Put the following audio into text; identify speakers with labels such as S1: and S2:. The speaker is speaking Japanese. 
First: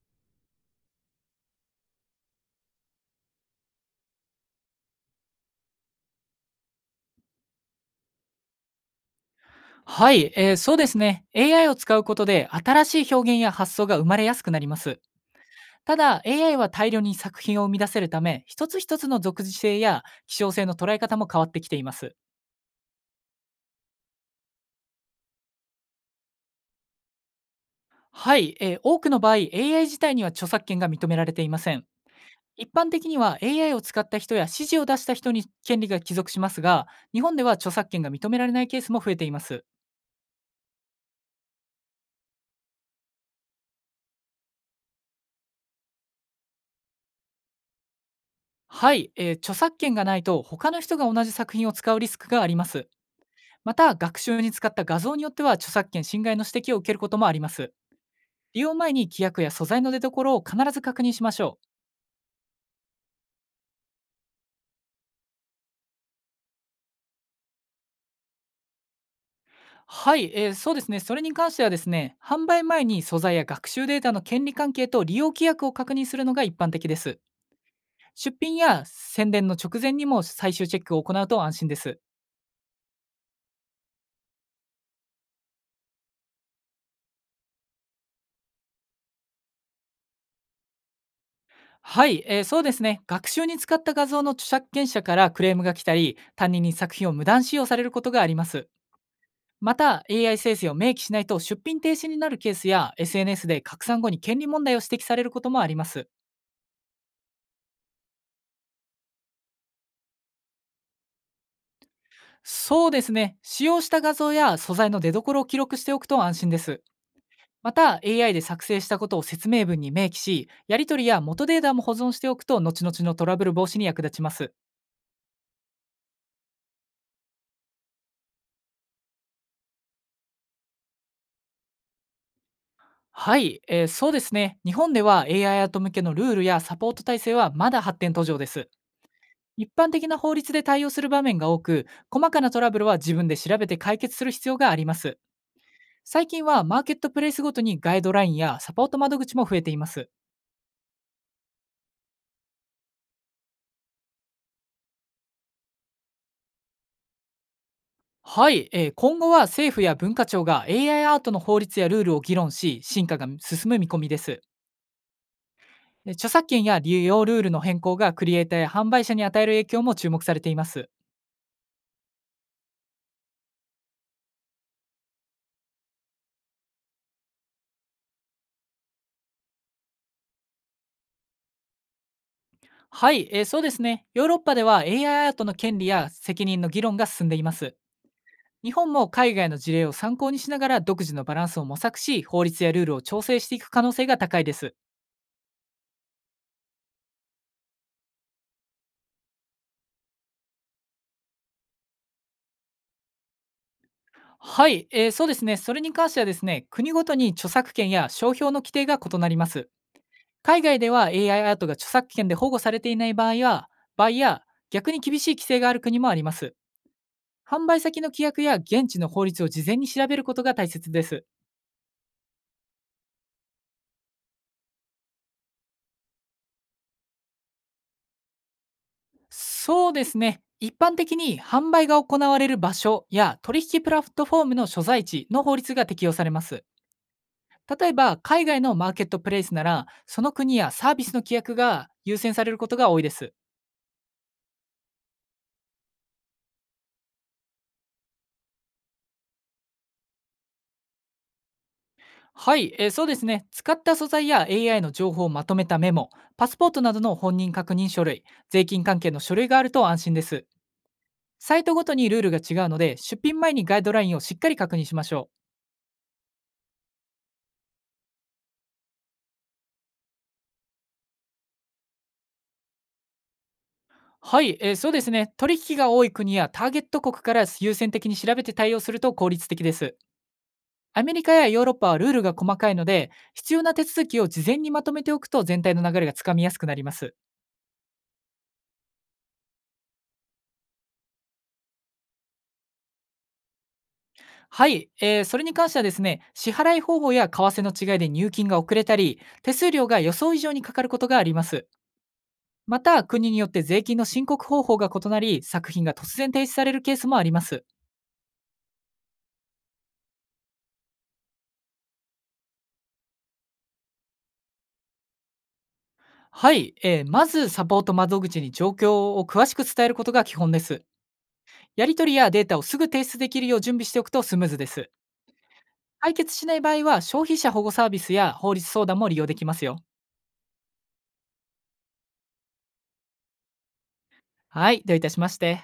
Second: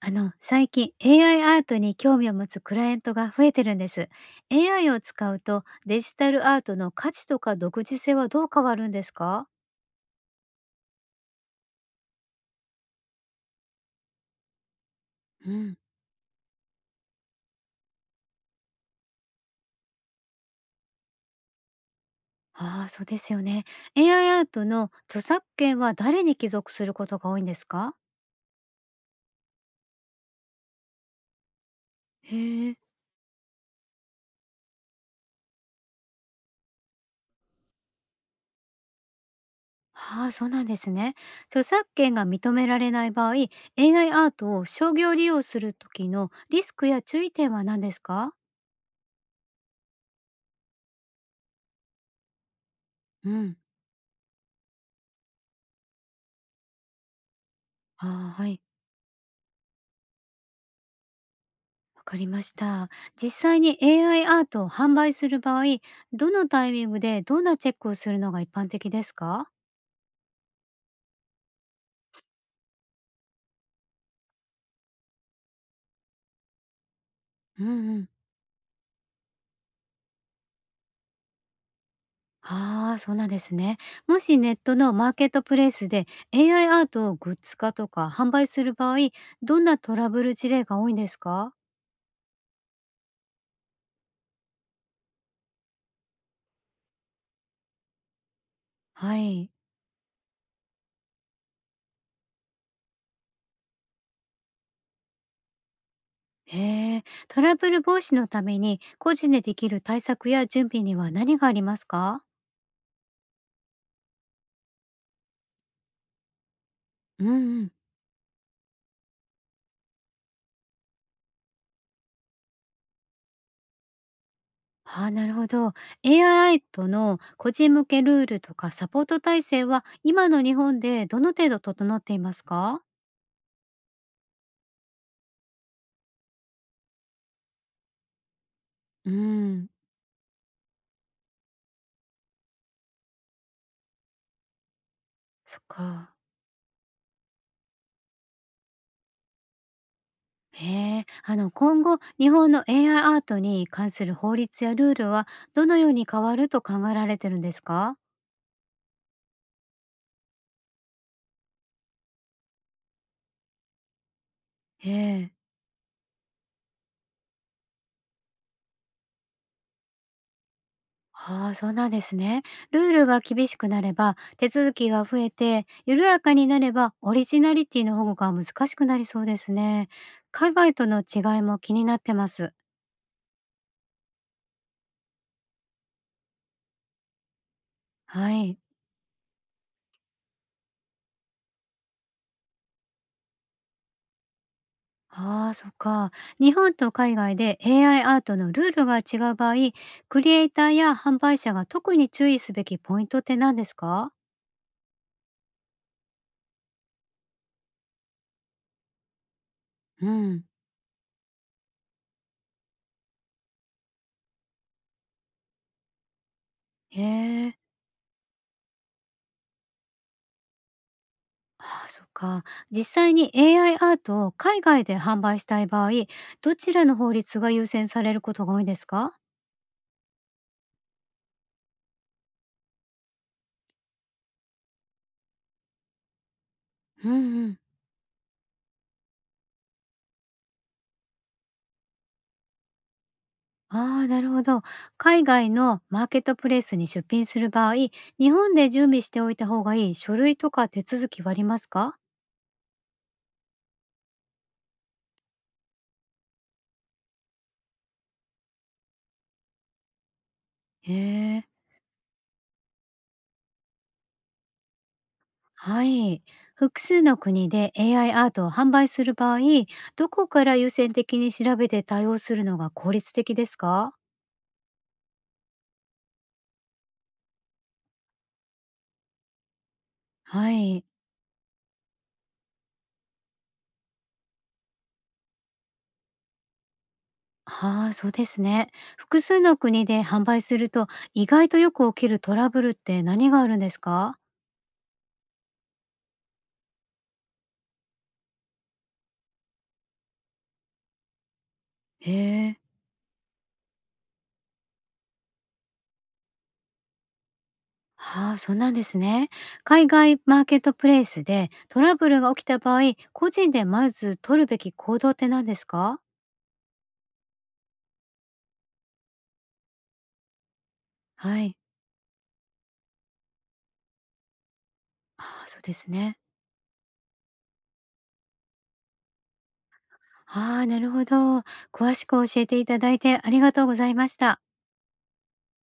S1: 最近 AI アイアートに興味を持つクライアントが増えてるんです。AI を使うとデジタルアートの価値とか独自性はどう変わるんですか？
S2: はい、そうですね。AI を使うことで新しい表現や発想が生まれやすくなります。
S1: うん、
S2: ただ、AI は大量に作品を生み出せるため、一つ一つの属性や希少性の捉え方も変わってきています。
S1: ああー、そうですよね。AI アイアートの著作権は誰に帰属することが多いんですか？
S2: はい、多くの場合、AI 自体には著作権が認められていません。
S1: へ
S2: 一
S1: え。
S2: 般的には AI を使った人や指示を出した人に権利が帰属しますが、日本では著作権が認められないケースも増えています。
S1: ああ、そうなんですね。著作権が認められない場合、AI アイアートを商業利用する時のリスクや注意点は何ですか？
S2: はい、著作権がないと他の人が同じ作品を使うリスクがあります。
S1: うん。
S2: また、学習に使った画像によっては著作権侵害の指摘を受けることもあります。
S1: ああー、はい。
S2: 利用前に規約や素材の出所を必ず確認しましょ
S1: わかりました。実際に AI アイアートを販売する場合、どのタイミングでどんなチェックをするのが一般的ですか？
S2: う。はい、そうですね。それに関してはですね、販売前に素材や学習データの権利関係と利用規約を確認するのが一般的です。
S1: うんうん。
S2: 出品や宣伝の直前にも最終チェックを行うと安心です。
S1: ああ、そうなんですね。もしネットのマーケットプレイスで AI アイアートをグッズ化とか販売する場合、どんなトラブル事例が多いんですか？
S2: はい、そうですね。学習に使った画像の著作権者からクレームが来たり、担任に作品を無断使用されることがあります。
S1: はい。
S2: また AI 生成を明記しないと出品停止になるケースや SNS で拡散後に権利問題を指摘されることもあります。
S1: へえ、トラブル防止のために個人でできる対策や準備には何がありますか？
S2: そうですね、使用した画像や素材の出所を記録しておくと安心です。
S1: うんう
S2: ま
S1: ん。
S2: た AI で作成したことを説明文に明記し、やり取りや元データも保存しておくと後々のトラブル防止に役立ちます。
S1: ああ、なるほど。AI との個人向けルールとかサポート体制は今の日本でどの程度整っていますか？
S2: はい、そうですね。日本では AI アイアート向けのルールやサポート体制はまだ発展途上です。
S1: う
S2: 一
S1: ん、
S2: 般的な法律で対応する場面が多く、細かなトラブルは自分で調べて解決する必要があります。
S1: そっか。
S2: 最近はマーケットプレイスごとにガイドラインやサポート窓口も増えています。
S1: へえ、今後日本の AI アイアートに関する法律やルールはどのように変わると考えられてるんですか？
S2: はい、今後は政府や文化庁が AI アイアートの法律やルールを議論し、進化が進む見込みです。
S1: ええ。
S2: 著作権や利用ルールの変更がクリエイターや販売者に与える影響も注目されています。
S1: ああ、そうなんですね。ルールが厳しくなれば手続きが増えて緩やかになればオリジナリティの保護が難しくなりそうですね。海外との違いも気になってます。
S2: はい、そうですね。ヨーロッパでは AI アイアートの権利や責任の議論が進んでいます。
S1: はい。
S2: 日本も海外の事例を参考にしながら独自のバランスを模索し、法律やルールを調整していく可能性が高いです。
S1: ああ、そっか。日本と海外で AI アイアートのルールが違う場合、クリエイターや販売者が特に注意すべきポイントって何ですか？
S2: はい、そうですね。それに関してはですね、国ごとに著作権や商標の規定が異なります。
S1: うん、
S2: 海外では AI アイアートが著作権で保護されていない場合は場合や逆に厳しい規制がある国もあります。
S1: へえ。
S2: 販売先の規約や現地の法律を事前に調べることが大切です。
S1: ああ、そっか。実際に AI アイアートを海外で販売したい場合、どちらの法律が優先されることが多いですか？
S2: そうですね、一般的に販売が行われる場所や取引プラットフォームの所在地の法律が適用されます。
S1: うん、うん。
S2: 例えば、海外のマーケットプレイスなら、その国やサービスの規約が優先されることが多いです。
S1: ああ、なるほど。海外のマーケットプレイスに出品する場合、日本で準備しておいた方がいい書類とか手続きはありますか？
S2: はい、そうですね。使った素材や AI の情報をまとめたメモ、パスポートなどの本人確認書類、税金関係の書類があると安心です。
S1: へえ。
S2: サイトごとにルールが違うので、出品前にガイドラインをしっかり確認しましょ
S1: はい。複数の国で AI アイアートを販売する場合、どこから優先的に調べて対応するのが効率的です
S2: う。
S1: か？
S2: はい、そうですね。取引が多い国やターゲット国から優先的に調べて対応すると効率的です。
S1: はい。
S2: アメリカやヨーロッパはルールが細かいので、必要な手続きを事前にまとめておくと全体の流れがつかみやすくなります。
S1: ああ、そうですね。複数の国で販売すると意外とよく起きるトラブルって何があるんですか？
S2: はい、それに関してはですね、支払い方法や為替の違いで入金が遅れたり、手数料が予想以上にかかることがあります。
S1: へえ。
S2: また、国によって税金の申告方法が異なり、作品が突然停止されるケースもあります。
S1: ああ、そうなんですね。海外マーケットプレイスでトラブルが起きた場合、個人でまず取るべき行動って何ですか？
S2: はい、まずサポート窓口に状況を詳しく伝えることが基本です。
S1: はい。
S2: やり取りやデータをすぐ提出できるよう準備しておくとスムーズです。
S1: ああ、そうです
S2: 解
S1: ね。
S2: 決しない場合は、消費者保護サービスや法律相談も利用できますよ。
S1: ああ、なるほど。詳しく教えていただいてありがとうございました。
S2: はい、どういたしまして。